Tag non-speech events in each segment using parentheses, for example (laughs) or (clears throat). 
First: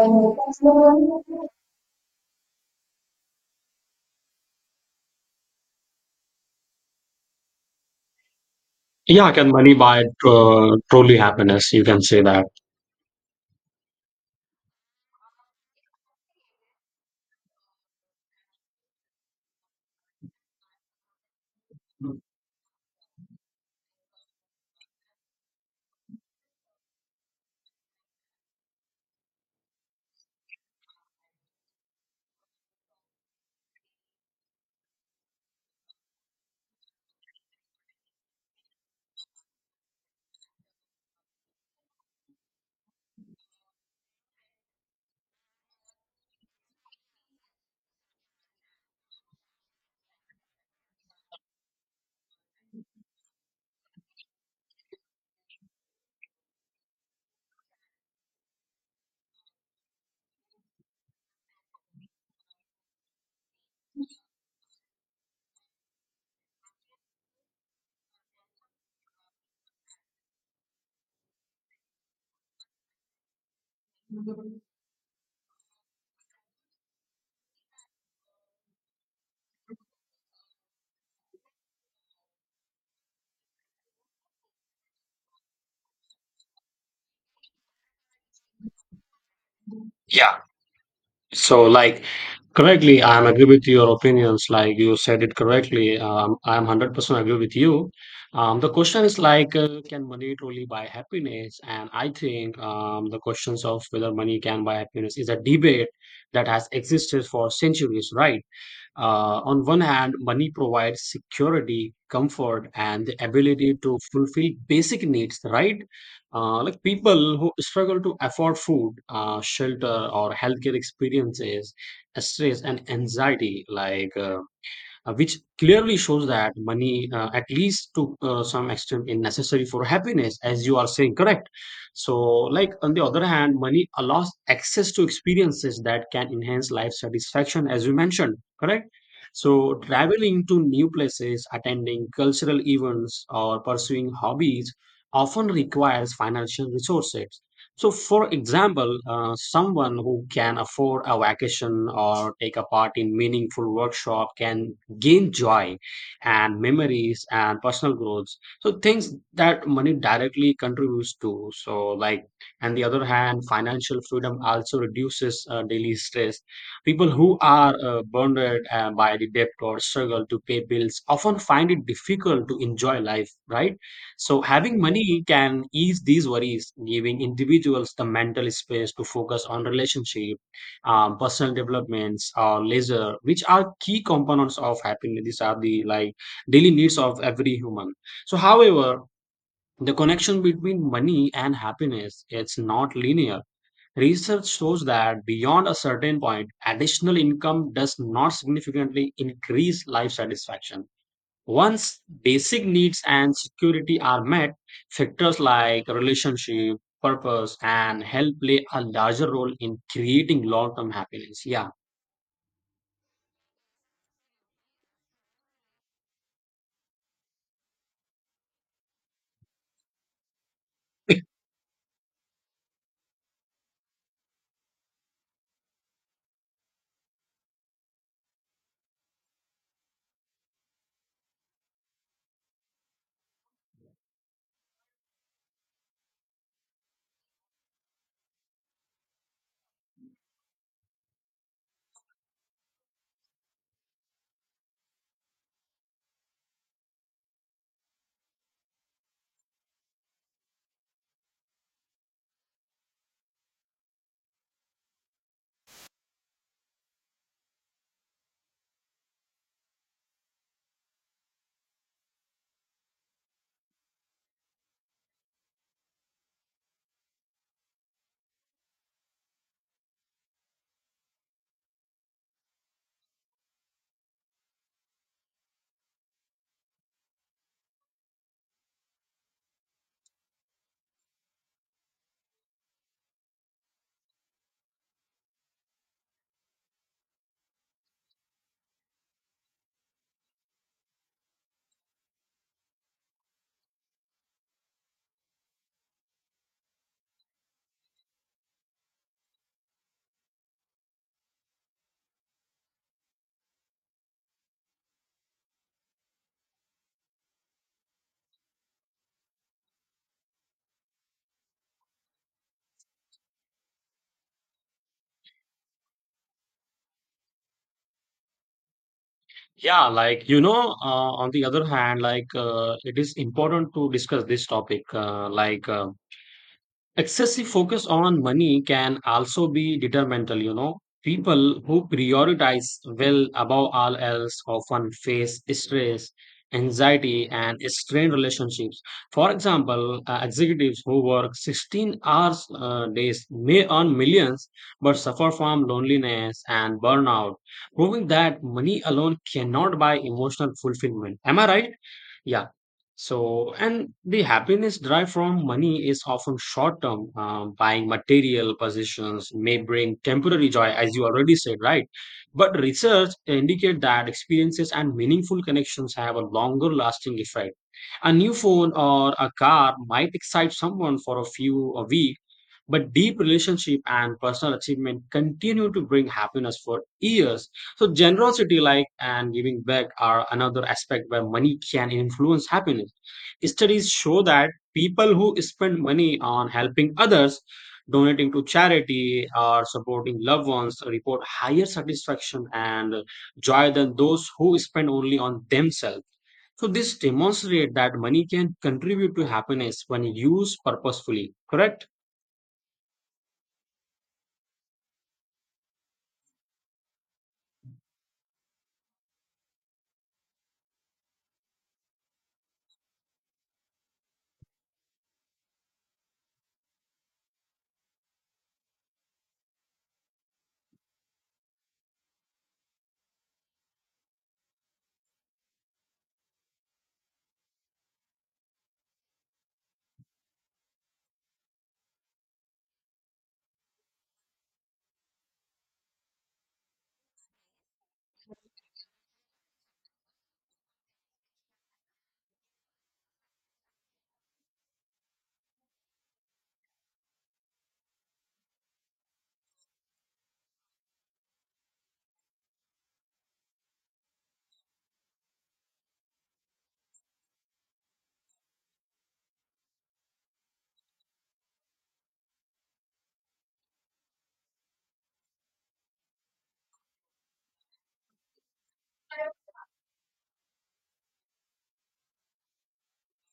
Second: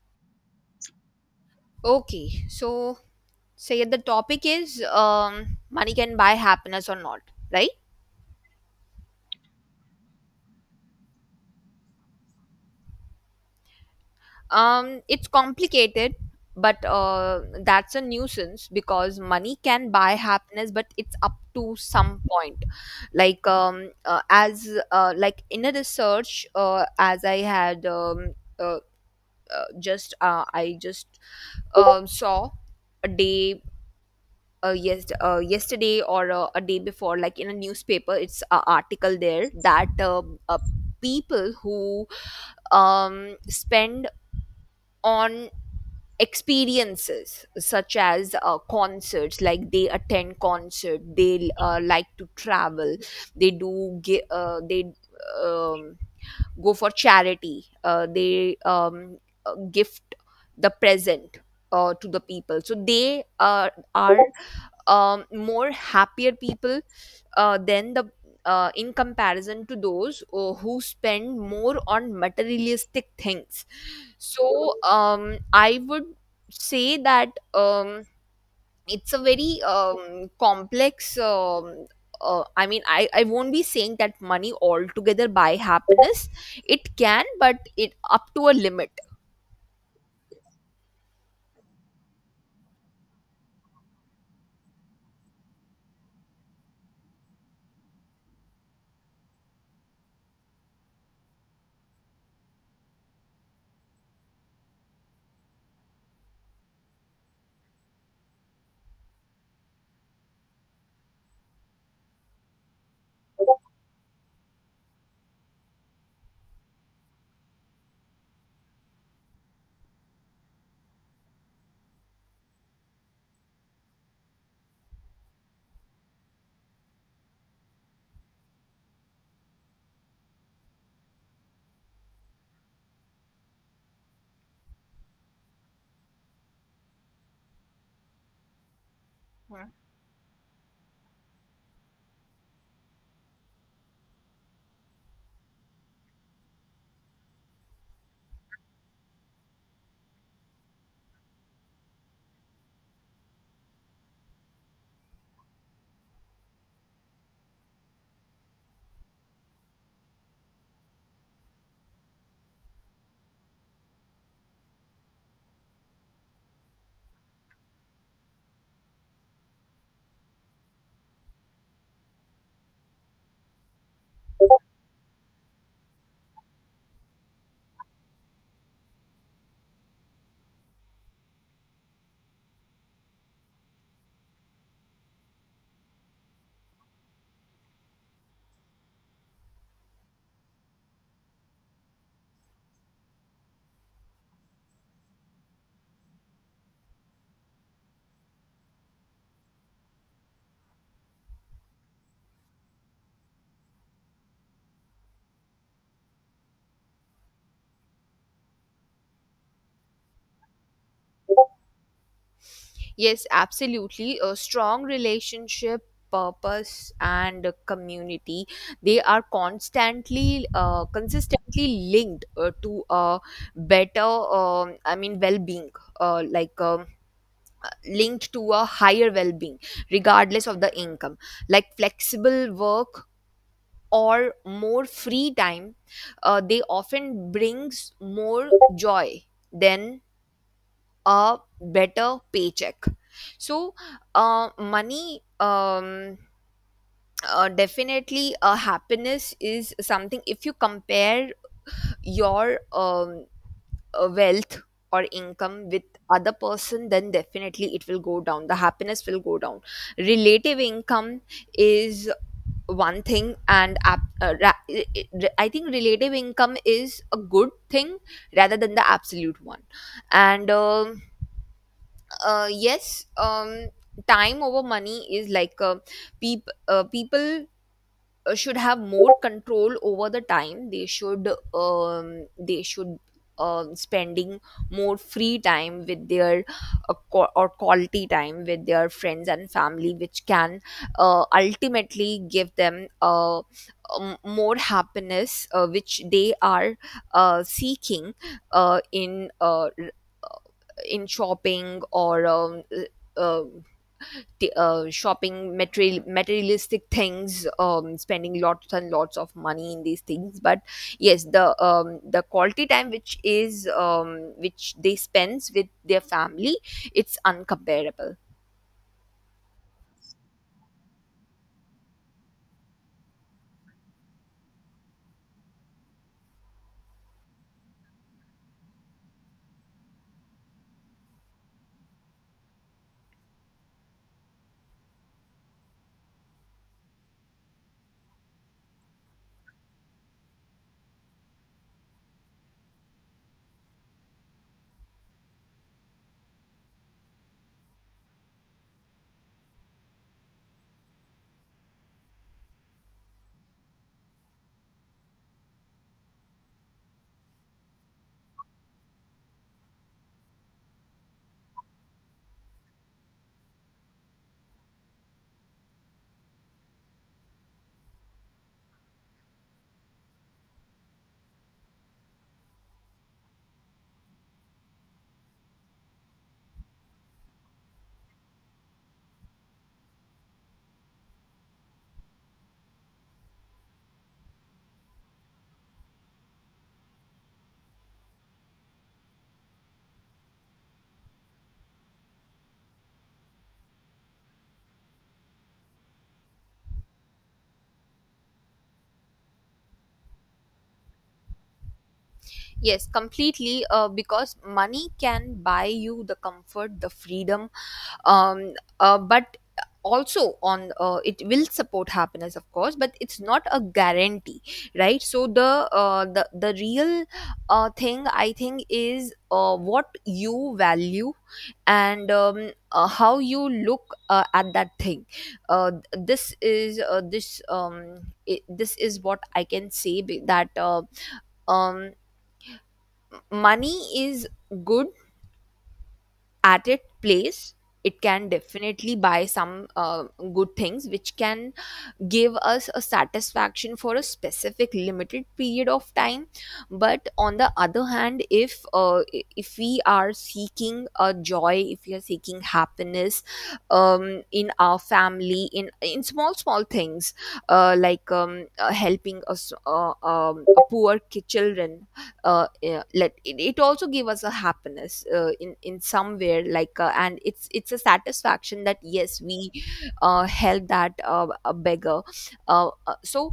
Yeah. Okay, so say the topic is money can buy happiness or not, right? Can money truly happiness, you can say that. It's complicated, but that's a nuisance because money can buy happiness, but it's up to some point. Like as like in a research, as I had uh, just I just saw a day yes, yesterday or a day before, like in a newspaper, it's an article there that uh, people who spend on experiences such as concerts, like they attend concert, they like to travel, they um, go for charity, they gift the present. To the people so they are more happier people than the in comparison to those who spend more on materialistic things. So I would say that it's a very complex. I mean, I won't be saying that money altogether buy happiness. It can, but it up to a limit. Yeah, so like correctly I am agree with your opinions, like you said it correctly. I am 100% agree with you. The question is like, can money truly buy happiness? And I think, the questions of whether money can buy happiness is a debate that has existed for centuries, right? On one hand, money provides security, comfort, and the ability to fulfill basic needs, right? Like people who struggle to afford food, shelter, or healthcare experiences stress and anxiety, which clearly shows that money, at least to some extent, is necessary for happiness, as you are saying, correct? So, like on the other hand, money allows access to experiences that can enhance life satisfaction, as you mentioned, correct? So, traveling to new places, attending cultural events, or pursuing hobbies often requires financial resources. So, for example, someone who can afford a vacation or take a part in meaningful workshop can gain joy and memories and personal growth, so things that money directly contributes to. So like, and the other hand, financial freedom also reduces daily stress. People who are burdened by the debt or struggle to pay bills often find it difficult to enjoy life, right? So having money can ease these worries, giving individuals the mental space to focus on relationships, personal developments or leisure, which are key components of happiness. These are the like daily needs of every human. So however, the connection between money and happiness, it's not linear. Research shows that beyond a certain point additional income does not significantly increase life satisfaction. Once basic needs and security are met, factors like relationship purpose and health play a larger role in creating long term happiness. Yeah, Yes, absolutely. A strong relationship, purpose, and a community, they are constantly, consistently linked to a better, I mean, well being, uh, like um, linked to a higher well being, regardless of the income. Like flexible work or more free time, they often brings more joy than a better paycheck. So money, definitely, happiness is something. If you compare your wealth or income with other person, then definitely it will go down, the happiness will go down. Relative income is one thing, and I think relative income is a good thing rather than the absolute one. And yes, time over money is like, people should have more control over the time. They should spending more free time with their qua- or quality time with their friends and family, which can ultimately give them more happiness, which they are seeking uh, in uh, in shopping or uh, shopping material materialistic things, spending lots and lots of money in these things. But yes, the quality time which is which they spends with their family, it's uncomparable. yeah, like you know, on the other hand, it is important to discuss this topic. Excessive focus on money can also be detrimental, you know. People who prioritize well above all else often face stress, anxiety and strained relationships. For example, executives who work 16 hours days may earn millions but suffer from loneliness and burnout, proving that money alone cannot buy emotional fulfillment, am I right? Yeah. So, and the happiness derived from money is often short term. Buying material possessions may bring temporary joy, as you already said, right? But research indicate that experiences and meaningful connections have a longer lasting effect. A new phone or a car might excite someone for a few a week, but deep relationship and personal achievement continue to bring happiness for years. So generosity, like and giving back, are another aspect where money can influence happiness. Studies show that people who spend money on helping others, donating to charity, or supporting loved ones report higher satisfaction and joy than those who spend only on themselves. So this demonstrates that money can contribute to happiness when used purposefully. Correct? Yes, completely, because money can buy you the comfort, the freedom, um, but also on, it will support happiness of course, but it's not a guarantee, right? So the, the real thing I think is what you value and how you look at that thing. uh, this is uh, this um, this is what I can say that um, money is good at its place. It can definitely buy some good things which can give us a satisfaction for a specific limited period of time. But on the other hand, if if we are seeking a joy, if we are seeking happiness in our family, in small small things, helping us, a poor children, yeah, it also give us a happiness in somewhere like, and it's a satisfaction that yes, we help that a beggar. uh, uh, so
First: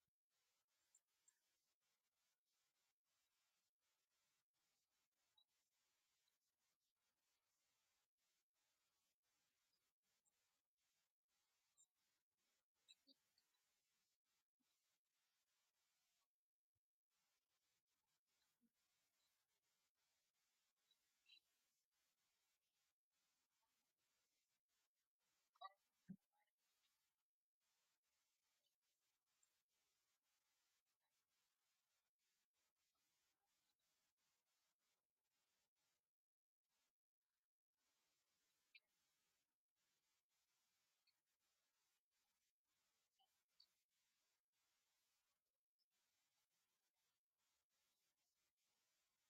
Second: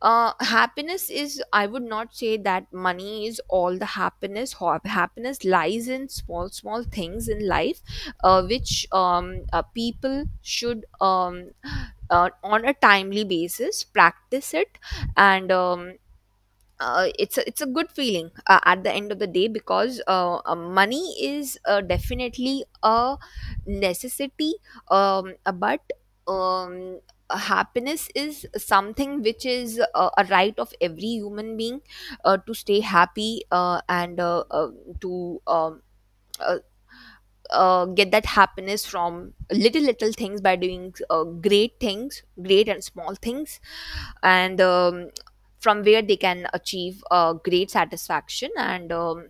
Happiness is, I would not say that money is all the happiness. Happiness lies in small small things in life which people should on a timely basis practice it. And it's a good feeling at the end of the day, because money is definitely a necessity, but um, happiness is something which is a right of every human being to stay happy, and to uh, get that happiness from little little things by doing great things, great and small things, and from where they can achieve great satisfaction, and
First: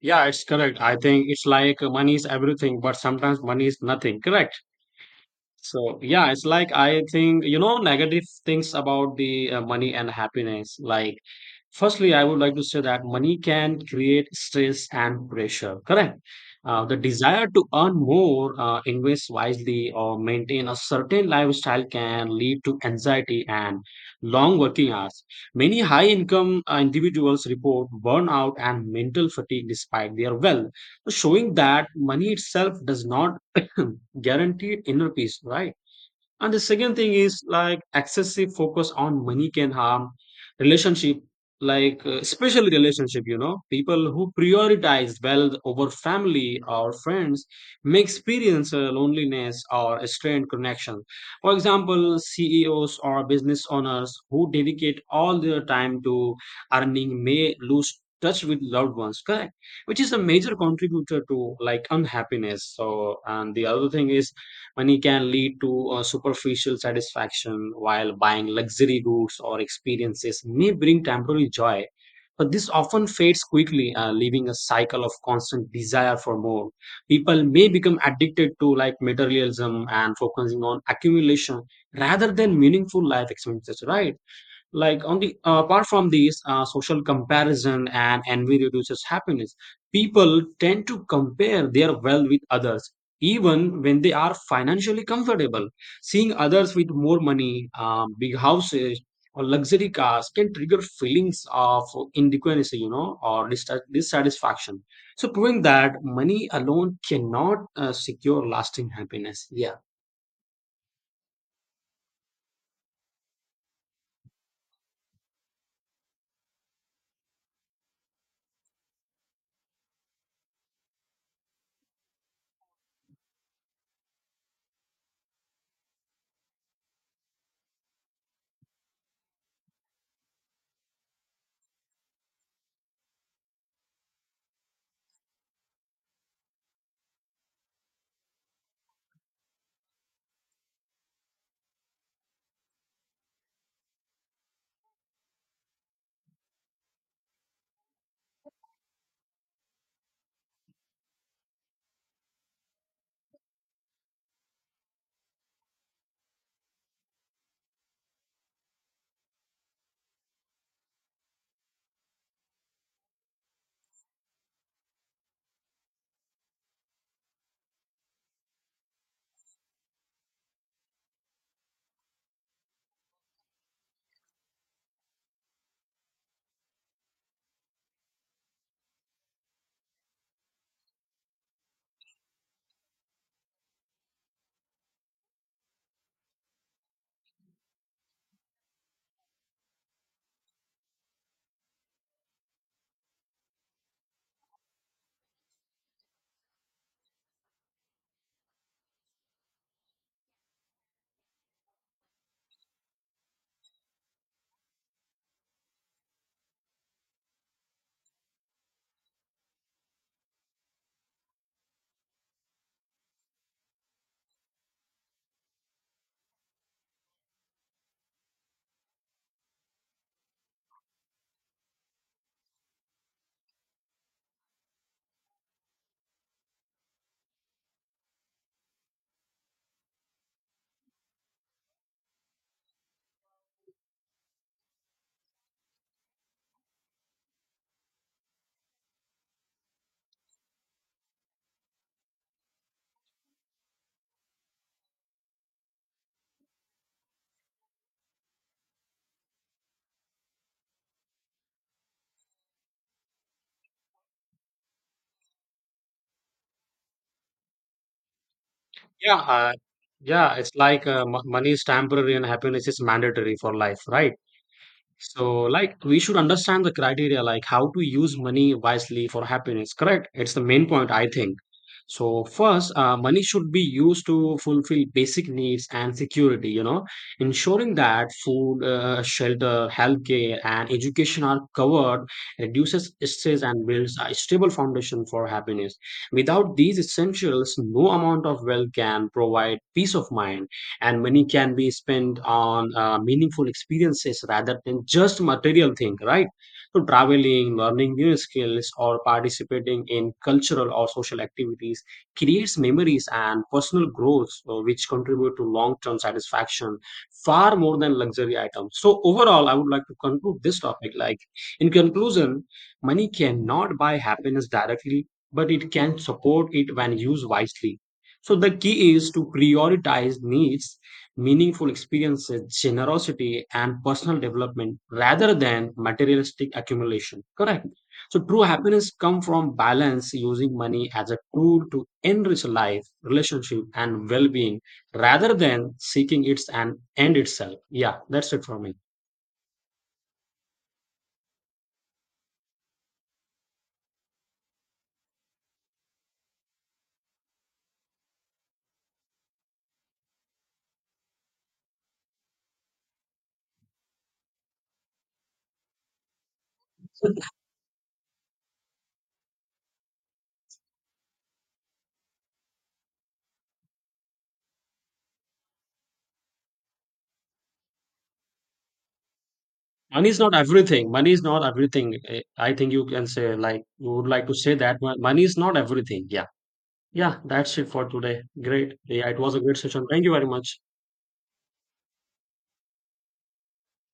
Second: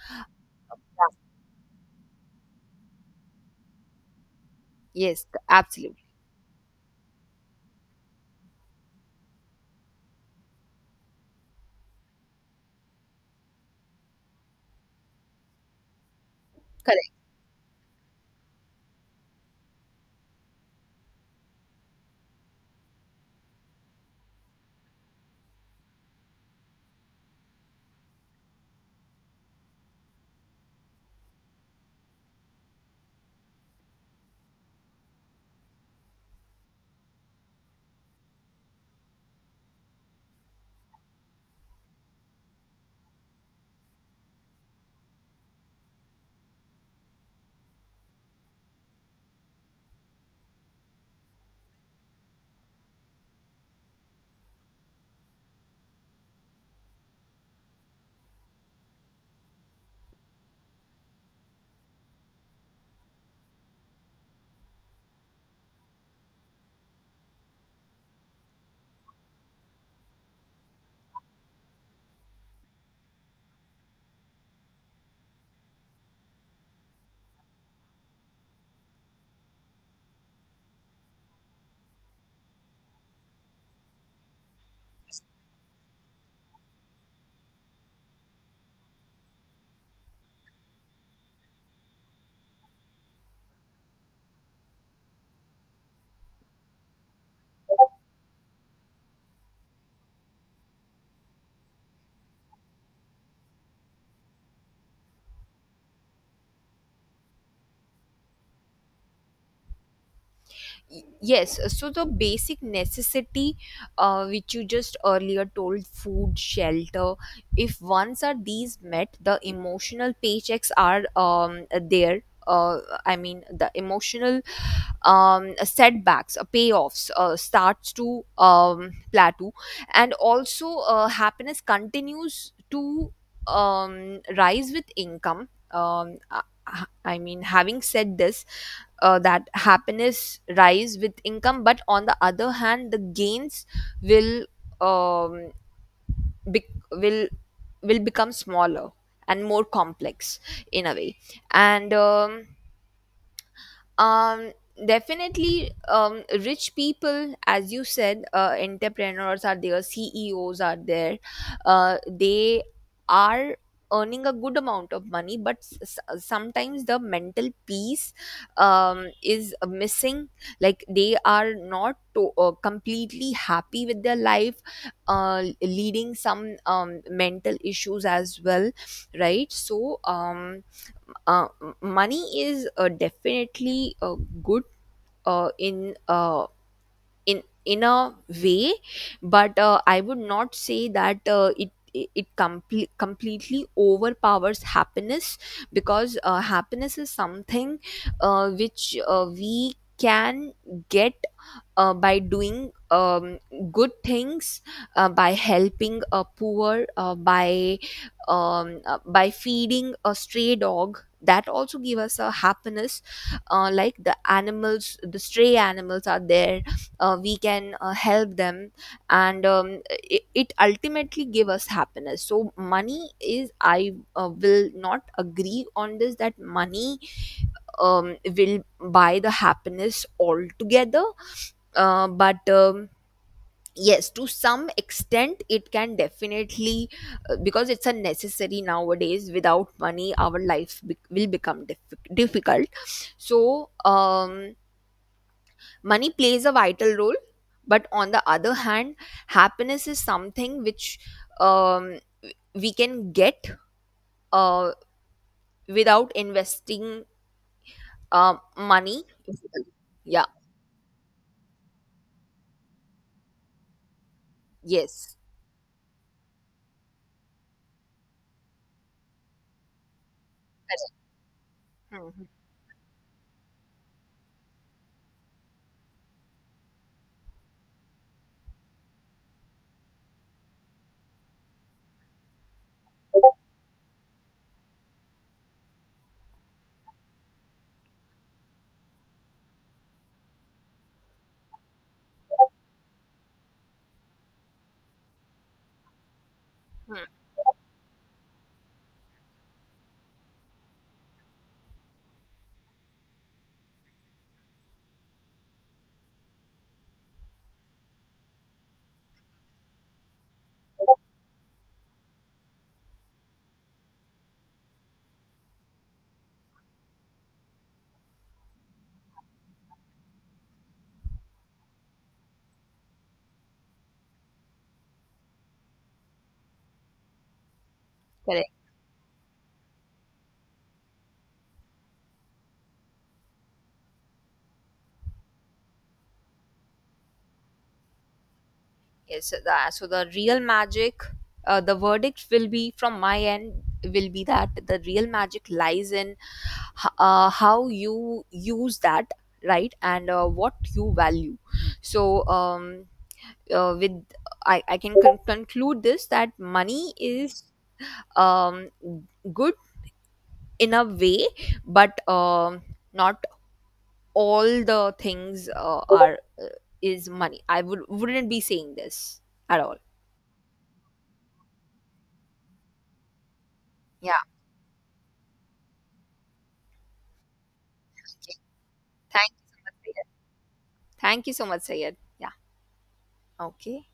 Yeah, it's correct. I think it's like, money is everything, but sometimes money is nothing. Correct? yes, So absolutely. yeah, it's like I think you know negative things about the money and happiness. Like, firstly, I would like to say that money can create stress and pressure. Correct. The desire to earn more, invest wisely, or maintain a certain lifestyle can lead to anxiety and long working hours. Many high-income individuals report burnout and mental fatigue despite their wealth, so showing that money itself does not (clears throat) (laughs) guaranteed inner peace, right? And the second thing is like excessive focus on money can harm relationship, especially relationship. You know, people who prioritize wealth over family or friends may experience loneliness or a strained connection. For example, CEOs or business owners who dedicate all their time to earning may lose touch with loved ones, correct, which is a major contributor to like unhappiness. So and the other thing is, money can lead to superficial satisfaction, while buying luxury goods or experiences may bring temporary joy. But this often fades quickly, leaving a cycle of constant desire for more. People may become addicted to like materialism and focusing on accumulation rather than meaningful life experiences, right? Like on the apart from these, social comparison and envy reduces happiness. People tend to compare their wealth with others even when they are financially comfortable. Seeing others with more money, big houses or luxury cars can trigger feelings of inadequacy, you know, or dissatisfaction. So proving that money alone cannot secure lasting happiness. Yeah, Yes, so the basic necessity which you just earlier told, food, shelter, if once are these met, the emotional paychecks are there. uh, I mean, the emotional setbacks, payoffs starts to plateau, and also happiness continues to rise with income. I I mean, having said this, that happiness rise with income, but on the other hand, the gains will um, bec- will will become smaller and more complex, in a way. And um definitely, rich people, as you said, entrepreneurs are there, CEOs are there, they are earning a good amount of money, but sometimes the mental peace is missing. Like they are not to, completely happy with their life, leading some mental issues as well, right? So money is definitely good uh, in uh, in a way, but I would not say that it completely overpowers happiness. Because happiness is something which we can get by doing good things, by helping a poor, by feeding a stray dog. That also give us a happiness, like the animals, the stray animals are there. We can help them, and it ultimately give us happiness. So money is, I will not agree on this that money will buy the happiness altogether, but yes, to some extent it can definitely, because it's a necessary nowadays. Without money our life will become difficult. So money plays a vital role, but on the other hand, happiness is something which um, we can get uh, without investing money. yeah, uh, Yeah, yeah, it's like money is temporary and happiness is mandatory for life, right? yes. So, like, we should understand the criteria, like how to use money wisely for happiness, correct? It's the main point, Correct. I think. So, Mhm. first, money should be used to fulfill basic needs and security, you know, ensuring that food, shelter, healthcare, and education are covered reduces stress and builds a stable foundation for happiness. Without these essentials, no amount of wealth can provide peace of mind. And money can be spent on meaningful experiences rather than just material thing, right? So Hmm. Hmm. traveling, learning new skills or participating in cultural or social activities creates memories and personal growth, which contribute to long-term satisfaction far more than luxury items. So overall I would like to conclude this topic, like, in conclusion, money cannot buy happiness directly, but it can support it when used wisely. So the key is to prioritize needs, meaningful experiences, generosity, and personal development rather than materialistic accumulation. Correct. So true Correct. happiness comes from balance, using money as a tool to enrich life, relationship, and well-being rather than seeking its an end itself. Yeah, that's it for me. Yes, so the real magic, the verdict will be from my end, will be that the real magic lies in how you use that, right, and what you value. So, with I can conclude this that money is um good in a way, but not all the things are is money. I would wouldn't be saying this at all. Money is not everything. Money is not everything. Eh, I think you can say like you would Yeah. like to say that money is not everything. Yeah. Yeah, that's it for today. Great. Yeah, it Thank was a you great so much, session. Thank Sayed. you very much. Thank you so much, Sayed. Yeah. Okay.